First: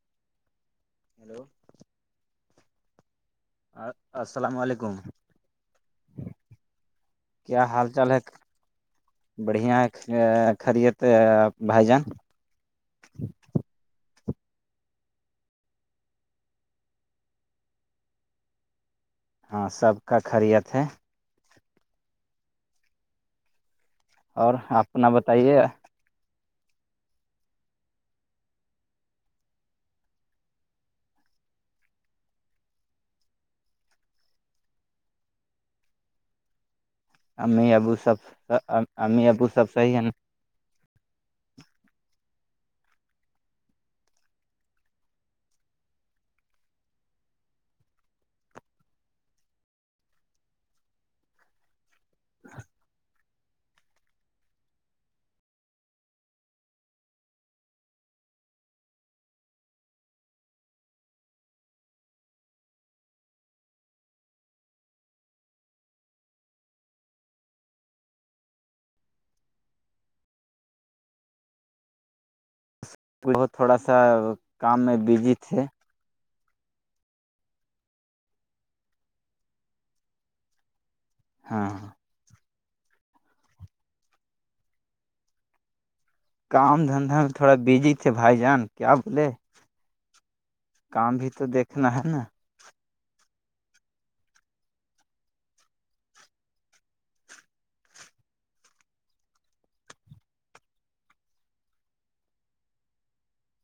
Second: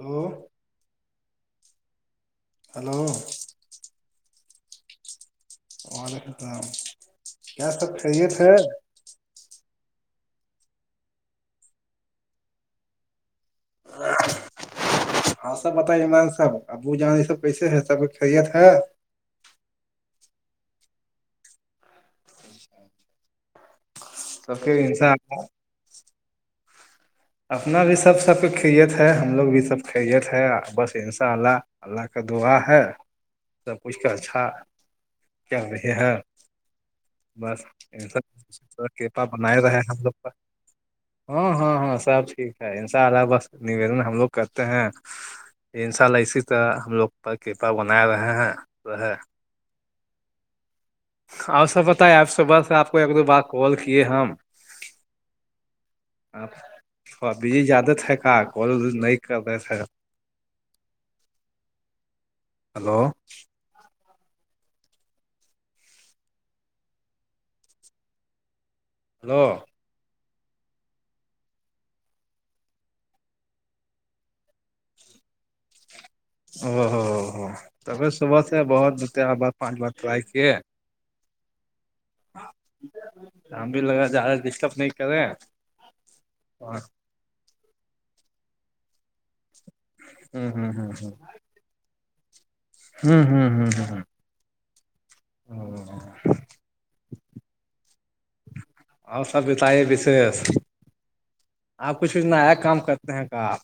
Hello hello hello السلام علیکم وعلیکم اللام کیا حال سب چال ہے خاہیے تھ بڑھیا خریےتے بھائی جان ر ہاں سب بتائی عمران صاب ابو جان یہ سب کیسے ہے سب خیریت ہے ہاں سب کا خریت ہے اور سب کے آپنا انسان بتائیے اپنا بھی سب سب کریت ہے ہم لوگ بھی سب کریت ہے بس ان شاء اللہ اللہ کا دعا ہے سب کچھ کے اچھا چل رہی ہے امی ابو سب بسارحپا امی ابو بنائے سب رہے صحیح ہم ہے نا؟ لوگ کا ہاں ہاں ہاں سب ٹھیک ہے ان شاء اللہ بس نویدن ہم لوگ کرتے ہیں ان ساء اسی طرح ہم لوگ کرپا بنا رہے ہیں تو اور سب بتائے آپ صبح سے آپ کو ایک دو بار کال کیے ہم آ تھ بجی زیادہ تھ کہ کال نہیں کر رہے تھے ہلو ہلو ت تھوڑا سا کام میں بزی تھے او ہو ہوو ہو توبھر صبح سے بہت بتے بار پانچ بار ٹرائی کیے ہاں ہاں شام بھی لگا زدہ ڈسٹرب نہیں کر رہے کام دھندا میں تھوڑا بزی تھے بھائی جان کیا بولے ہ ہ کام بھی تو دیکھنا ہے نا ہوں ہوں ہوں ہ ہوں او اور سب بتائیے بشیش آپ کچھ بھی ن کام کرتے ہیں کا آپ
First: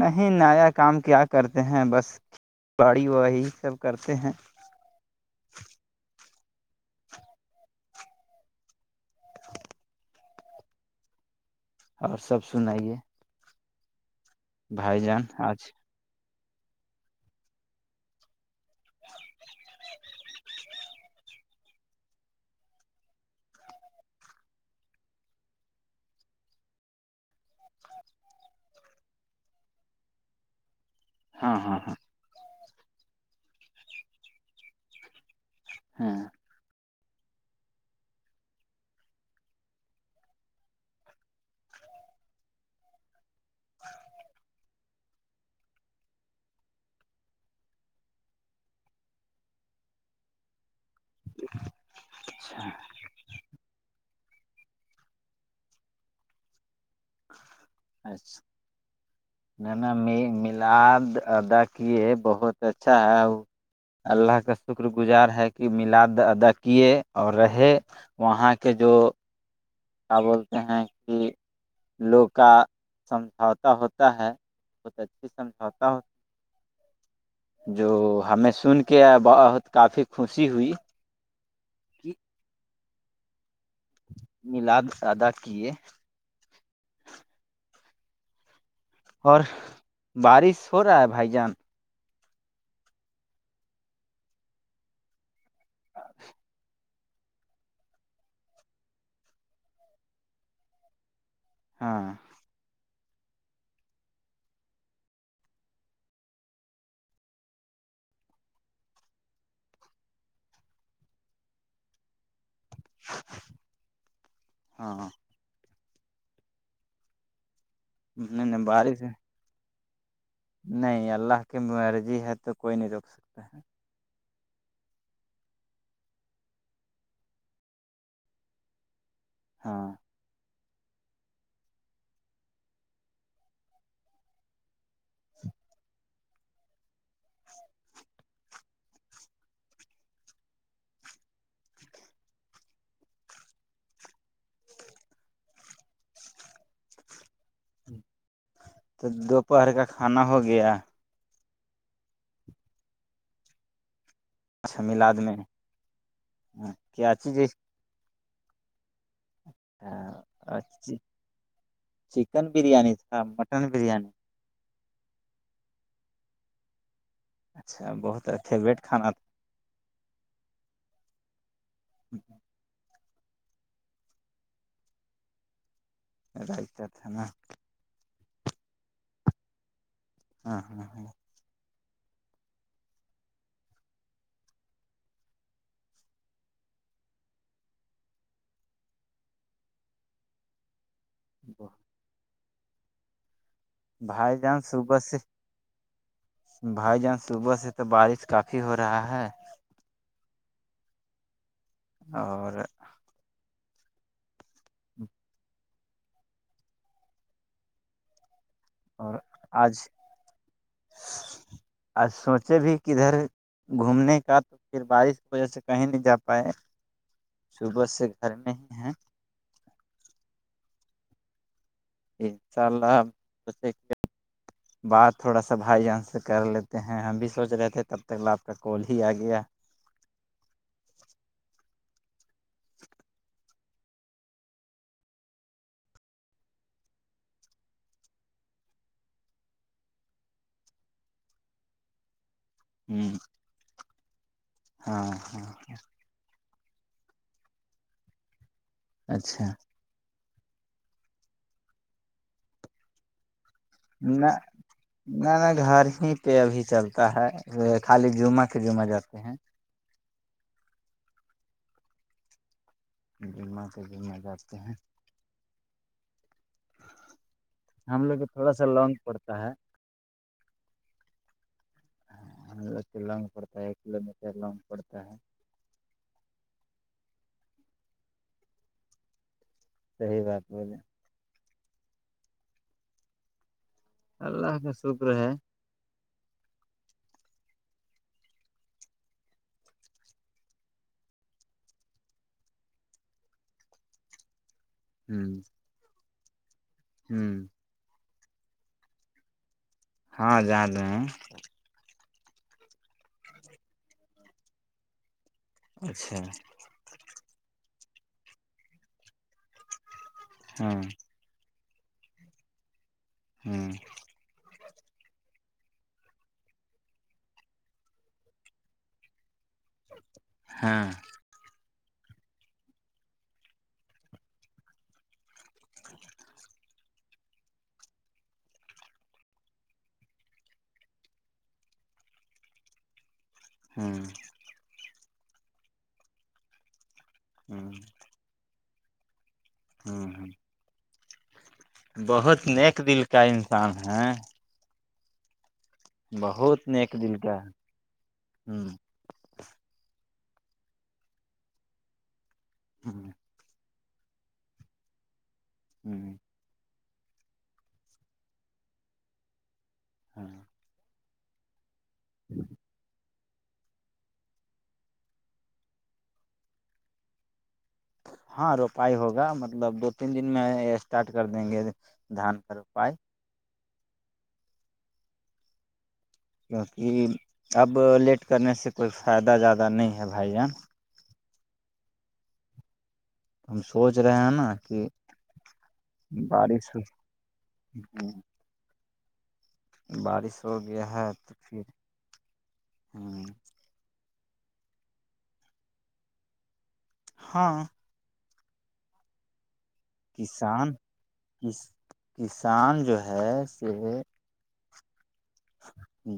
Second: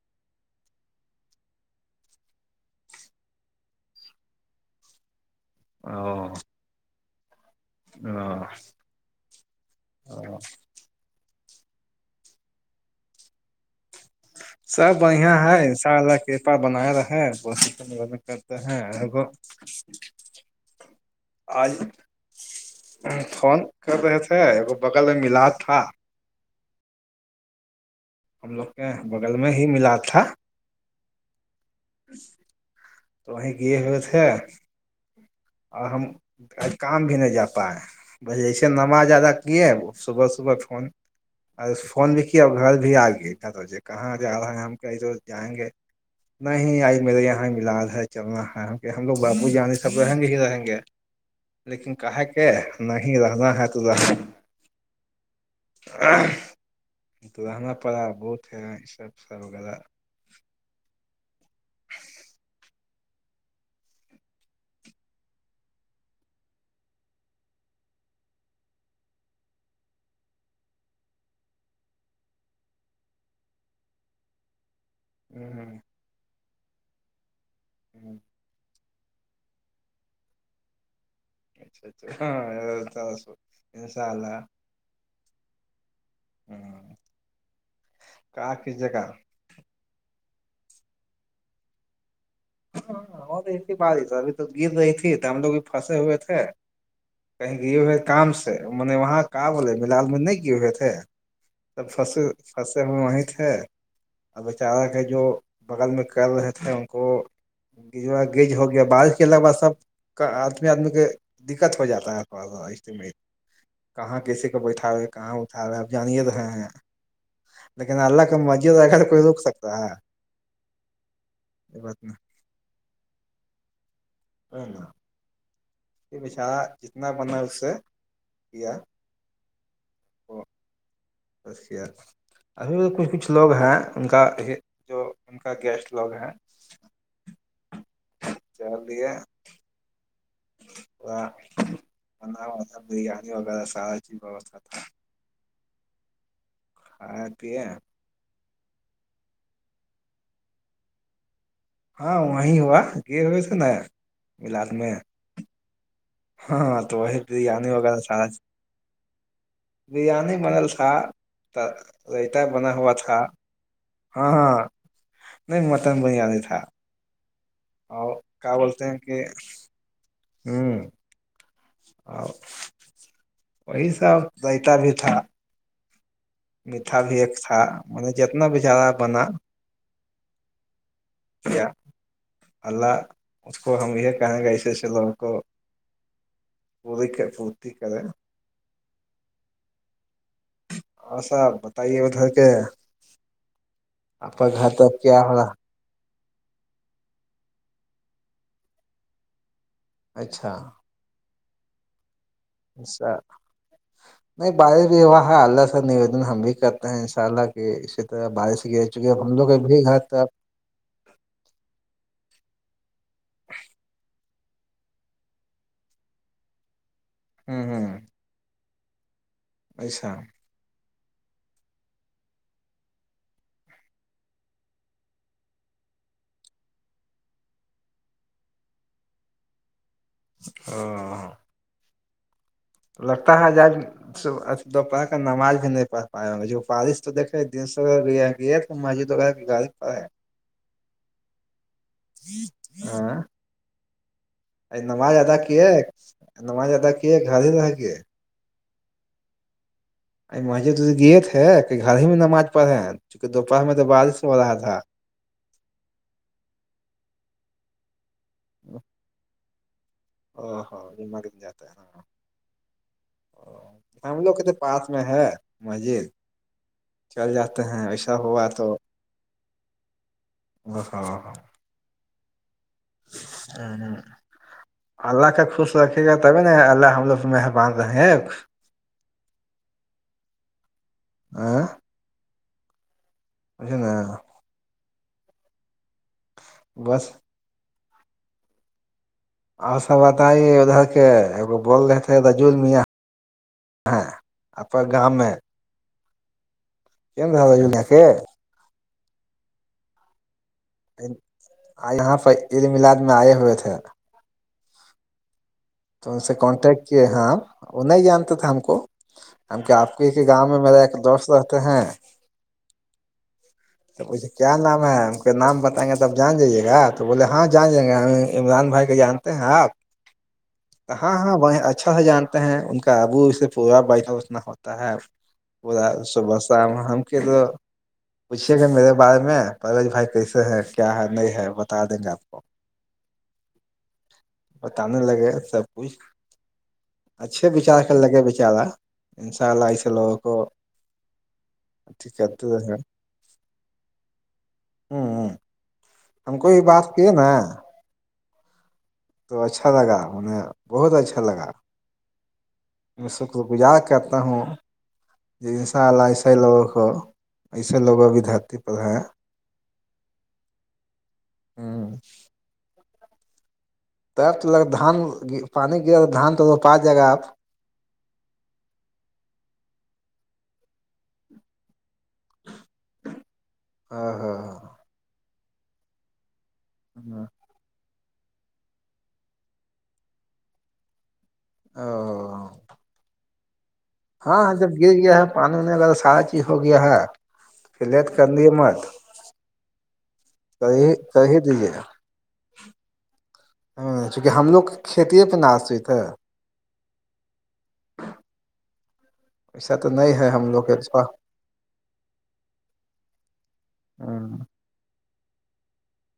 نہیں نیا کام کیا کرتے ہیں بس کھی باڑی واڑی سب کرتے ہیں او ہ [inaudible] اور سب سنائیے سب بھائی جان بڑھیا ہے آج ااء اللہ کرپا بنایا رہے وہ م کرتے ہیں آج فون کر رہے تھے بغل میں ملا تھا ہم لوگ کے بغل میں ہی ملا تھا ہاں ہاں ہاں تو وہیں گی ہو تھی اہم ہاں کام بھی نہیں جا پائے ب جسے نماز زیادہ کیے صبح صبح فون ا اس فون بھی کیا اور گھر بھی آ گئے کہاں جا رہا ہے ہم کہیں تو جائیں گے نہیں آج میرے یہاں ملاد ہے چلنا ہے کہ ہم لوگ باپور جانے سب رہیں گے رہیں گے لیکن کہا کہ نہیں ہی رہنا ہے توذ تو رہنا پڑا بہت ہے یہ سب سب وغیرہ میں لد ادا کیے بہت اچھا ہے اللہ کا شکر گزار ہے کہ میلاد ادا کیے اور رہے وہاں کے جو کیا بولتے ہیں کہ لوگ کا سمجھوتا ہوتا ہے [inaudible] بہت اچھی ہ سمجھوتا ہو جو ہ ہمیں سن کے کے بہت کافی خوشی ہوئی اچھا اچھا کہ ہاں ترسو انساء اللہ لد ادا کیے [inaudible] ہے کا کی جگہ اور بارش ہو رہا ہے بھائی جان ہاں ہو رہی تھی بارش ابھی تو گر رہی تھی تو ہم لوگ بھی پھنسے ہوئے تھے کہ گے ہوئے ہے کام سے م وہاں کا بول ملال میں نہیں گے ہوئے تھے سب ہاں فس [inaudible] فس سے ہو وہیں تھے اور بیچارہ کے جو بغل میں کر رہے تھے ان کو گجا گیج ہو گیا بارش ک کے بع سب کا آدمی آدمی کے دقت ہو جاتا ہے رہ کہاں کیسے کو بیٹھا رہے ہاں کہاں اٹھا رہے آپ جانے رہے ہیں لیکن اللہ کا نہیں نہیں مسجد ا بارش گ ہے. کوئی رک سکتا ہے نہیں اللہ کی یہ بات نہیں مرضی ہے تو کوئی نہیں روک سکتا ہے [inaudible] بچار جتنا بنا اس سے کیا [inaudible] ہاں وہ [inaudible] ابھی بھی کچھ کچھ لوگ ہیں ان کا جو ان کا گیسٹ لوگ ہیں [inaudible] بریانی وغیرہ سارای ووا تھا [inaudible] [inaudible] تو دوپہر کا کھانا ہو گیا ہاں وہیں ہوا گر ہوئےس نا اچھا ملاد میں ہاں تو کیا وہی چیز بریانی وغیرہ سارا بریانی بنل تھا رائتا چکن بنا ہوا بریانی تھا مٹن بریانی ہاں ہاں نہیں مٹن بریانی تھا اچھا اور بہت کیا فیوریٹ بولتے ہیں کھانا کہ ہوں اور وہی سا ریتا بھی تھا رائتا میٹھا بھی نا ایک تھا م نے جتنا بھی ج رہا بنا ہاں ہاں ہاں اللہ اس کو ہم یہ کہیں گے ایسے ایسے لوگ کو پوری کے پورتی کر اوراں ساپ ہاں بتائیے ادھر کے [inaudible] بھائی آپ کا جان گھر صب تب سے کیا ہو رہا بھائی جان صبح سے تو بارش کافی ہو رہا ہے اچھا اور اسا [inaudible] نہیں بارر بھی ہوا ہے اللہ سا نویدن ہم بھی کرتے ہیں ان شاء اللہ کی اس بارش کی چکہ ہم لوگ ا بھی گھر آ سوچے بھی ک ادھر گھومنے کا تو پھر بارش کی وجہ سے کہیں نہیں جا پائے ہ صبح سے گھر میں ہی ہیں اچھا انشاء اللہ سوچ [inaudible] بات تھوڑا سا بھائی جان سے کر لیتے ہیں ہم بھی سوچ رہے تھے تب تک آپ کا کال ہی آ گیا ہ لگتا ہے جب دوپہر کا نماز بھی نہیں پڑھ پائے فارش تو دیکھے گ تو مجے توڑا گال کا ہے ہ ہاں ا ہاں نماز ادا ہاں کی نماز ادا کیے گھر ہی رہ کے اچھا ا مے تو یہ تھے کہ گھر ہی میں نماز پڑھے چونکہ دوپہر میں تو بارش نہ ہو رہا تھا نہ ن گھر ہی پہ ابھی چلتا ہے خالی جمعہ سے جمعہ جاتے ہیں ا ہاں یہ مگن جاتا ہے ہاں او جمعہ کے ہم جمعہ لوگ کے تو جاتے ہیں پاس میں ہے مسجد چل جاتے ہیں ہم ایسا لوگ کو ہوا تھوڑا سا تو لانگ پڑتا ہے ا ہاں ہم لوگ تو لونگ پڑتا ہے ایک کلو میٹر لونگ پڑتا ہے اللہ کا خوش رکھے گا تبھی نا اللہ ہم لوگ مہربان رہے ہیں صحی بات بے آ اچھ نا اللہ کا شکر ہے بس اور سا بتائیے ادھر کے ای بول رہے تھے رجول میاں ہیں اپنا ہ گامؤ میں ہ ن رہا جون آ کےے ہاں جا یہاں پرہ عد ملاد میں آئے ہوئے تھے تو اچھا ان سے کانٹیکٹ کیے ہیں وہ نہیں جانتے تھا ہم کو ہم کیا آپ کی کہ گاؤں میں ہاں میرا ایک دوست رہتے ہیں ہاں ے کیا نام ہے ہم کے نام بتائیں گے تب جان جائیے گا تو بولے ہاں جان جائیں گے ہم عمران بھائی کے جان آپ ہاں ہاں وہ اچھا س جان ان کا ابو اس سے پورا ب اتنا ہوتا ہے پورا صبح شام ہم کیا تو پوچھیے گا میرے بارے میں پرلج بھائی کیسے ہے کیا ہے نہیں ہے بتا دیں گے آپ کو [unintelligible] [unintelligible] ہاں بتانے لگے سب کچھ اچھے ہاں بچار کر لگے بیچارا انشاء اللہ اس ہاں لوگوں کو اھی کرتے کیا انسان ہیں ہوں ہ ہم کو یہ بات کیے نا ہوں تو اچھا لگا انیں بہت اچھا لگا ہ گجار کرتا ہوں ج ان شاء اللہ اس ہ ے لوگوں کو ایسے لوگ بھی دھرتی پردھ ہیں ہوں ہاں ہوں ت دان پانی گرا دھان تو روپا ج گا آپ ہاں روپائی ہوگا مطلب دو تین دن میں اسٹارٹ کر دیں گے دان کا روپائے ہاں ہاں ہاں کیونکہ اب لیٹ کرنے سے کوئی فائدہ زیادہ نہیں ہے بھائی جان ا ہم سوچ رہے ہیں ہاںاں نا جب کہ گر گیا ہے پانی ہونے والدہ سارا چیز ہو بارش گیا ہے پلت کرند مت [unintelligible] بارش ہو کر گیا ہے کر تو ہی پھر دیجیے ہوں چونکہ ہم لوگ کھیتے پہ ن آسیت ہے ہاں [inaudible] ایسا تو نہیں ہے ہم لوگ کسان کےا کس کسان جو ہے سے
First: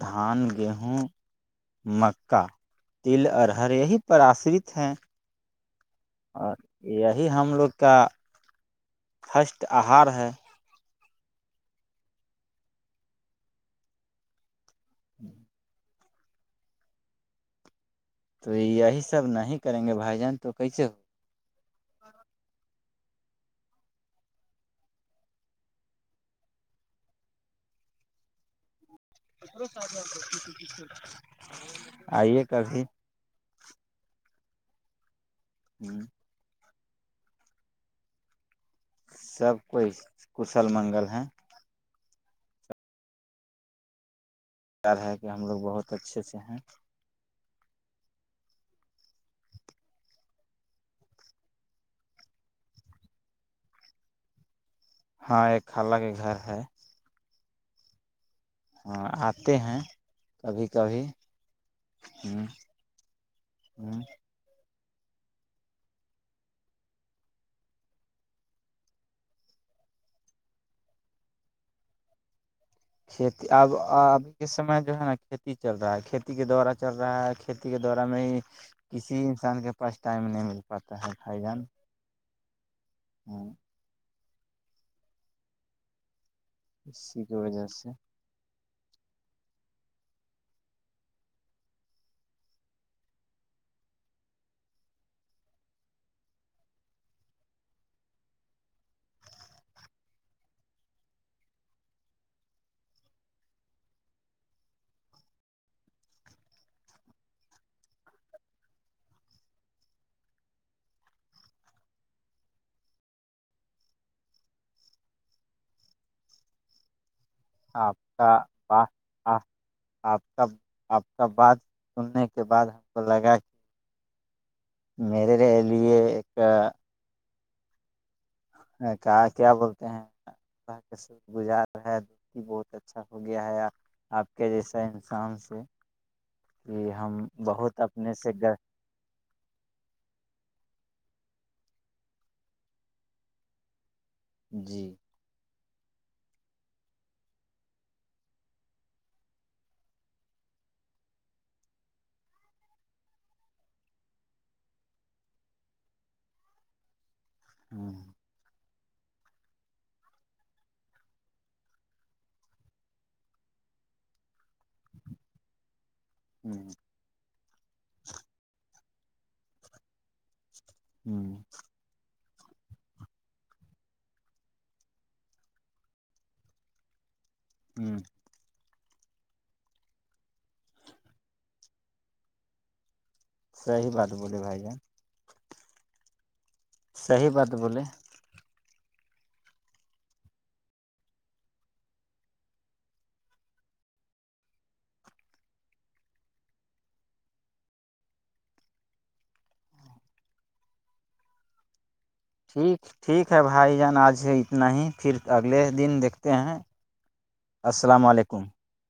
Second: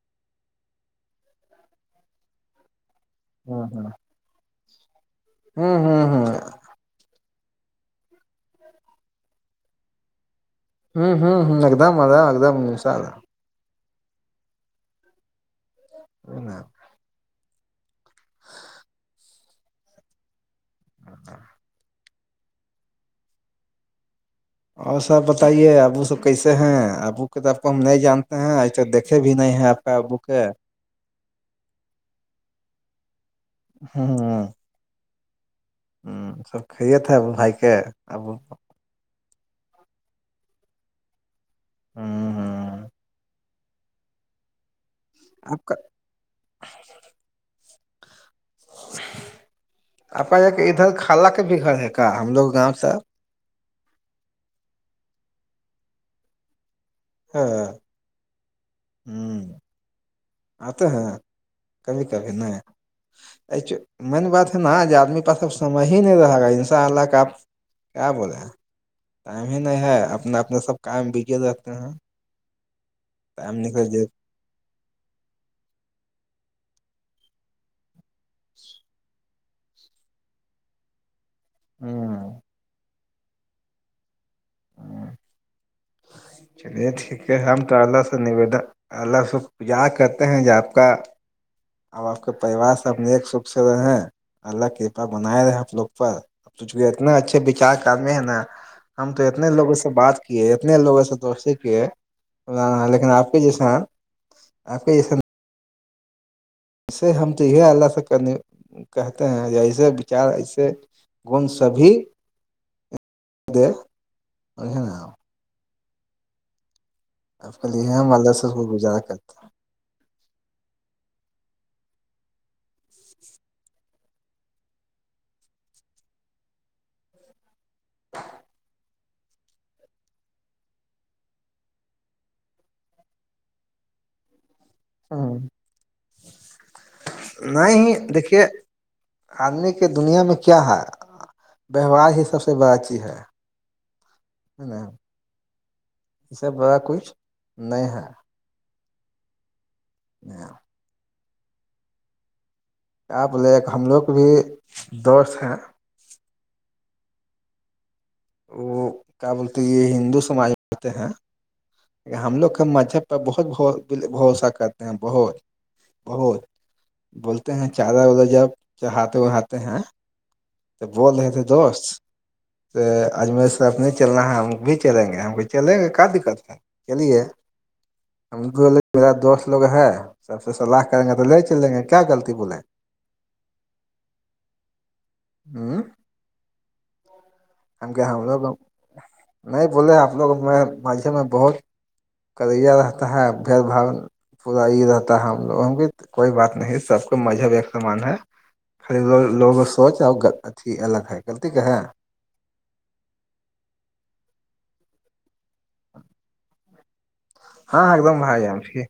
دھان گیہوں مکا تل ہوں ارہر ہ یہی پر آشرت ہیں ہوں ہوں ہ اور یہی ہم لوگ کا فرسٹ آہار ہے ہوں ہوں ہ ایک دم آ رہا ایک دم نس رہا ہوں [inaudible] ہنا [unintelligible] تو یہی سب نہیں کریں گے بھائی جان تو کیسے ہو اچا [inaudible] اور سب بتائیے ابو سب کیسے ہیں ابو ک توب کو ہم نہیں جانتے ہیں ایے تو دیکھ ے بھی نہیں ہے آپ بوک بالکل [inaudible] آئیے کافی ہاں ہ [inaudible] ہ سب کھے تھے اب بھائی کے اب سب کوئی کشل منگل ہیں ہاں ہاں [inaudible] یار ہے کہ ہم لگ آپ کا بہت اچھے سے ہیں اپ یہ ادھر خالا کے بھی گھر ہے کا ہم لوگ گاؤ سے ہاں ایک خلہ کے گھر ہے ہاں [inaudible] اور آتے ہیں کبھی آتے کبھی ہیں کبھی کبھی ہ نہیں ایک ہ مین بات [unintelligible] نا آج آدمی پاس اب سمج ہی نہیں رہے گا ان شاء اللہ کا آپ کیا بولے ٹائم ہی نہیں ہے اپنا اپنا سب کام بگی رکھتے ہیں کھیتی ٹائم اب نکل جائے ابھی کے سمے جو ہے نا کھیتی چل رہا ہے کھیتی کے دوارا چل رہا ہے کھیتی کے دورا میں ہی کسی انسان کے پاس ٹائم نہیں مل پاتا ہے کھائی جان ہوں [inaudible] ہوں چلیے ٹھیک اسی کی ہے ہم وجہ تو اللہ سے تو نویدن اللہ سے پجار کرتے ہیں ج آپ کا اب آپ کے پریوار سب اپ نیک سکھ سے رہے اللہ کرپا بنائے رہے آپ لوگ پر تو چونکہ اتنے اچھے وچار کردمی ہیں نا ہم تو اتنے لوگوں سے بات کیے نے لوگوں سے دوستی کیا لیکن آپ کے جیسے آپ کے جیسے اسے ہم چاہیے اللہ سے کرنے کہتے ہیں ایسے وچار ایسے گن سبھی دے اھ نا اب کلے ہے آپ ہم والہ کا سے کو با گزارا کرتے آ- آپ کا آپ کا بات سننے کے بعد ہم کو لگا کہ میرے لیے ایک ہاں کہ کیا بولتے ہیں طح کا شکر گزار رہا دتی بہت اچھا ہو گیا ہے آپ کے جیسا انسان ہیں۔ سے کہ ہم بہت نہیں اپنے سے دیکھیے گ آدمی کے دنیا میں کیا ہے ویوہار ہی سب سے بڑا چیز ہے جی یہ سب بڑا کچھ نہیں ہے ج کیا بولے ایک ہم لوگ کے بھی دوست ہیں ہوں وہ کیا بولتے یہ ہندو سماج میں ہوتے ہیں ہم لوگ کا مذہب پہ بہت بھروسا کر بہت بہت ہ بولتے ہیں چادر ودر جب چہاتے وہاتے ہیں تو ہ بول رہے تھے دوست اجمیر سے آب نہیں چل رہنا ہے ہم بھی چلیں گے ہم کو چلیں گے کیا دقت ہے چلیے ہوں ہم کوے میرا دوست لوگ ہے سب سے سلاح کریں گے تو لے چل لیں گے کیا غطی بولے صحی بات بولیے بھائی ہ جصحی بات بلی کہ ہم لوگ نہیں بولے آپ لوگ میں میں بہت کری رہتا ہے بھید بھا پورا یہ رہتا ہے ہم لوگوں کی کوئی بات نہیں سب کو مذہب ایک سمان ہے خریدو لوگوں سوچ آ اھی الگ ہے غلطی کا ہے ٹھیک ٹھیک ہے بھائی جان آج اتنا ہی پھر اگلے دن دیکھتے ہیں ہاں ایک السلام دم آائی علیکم جم سے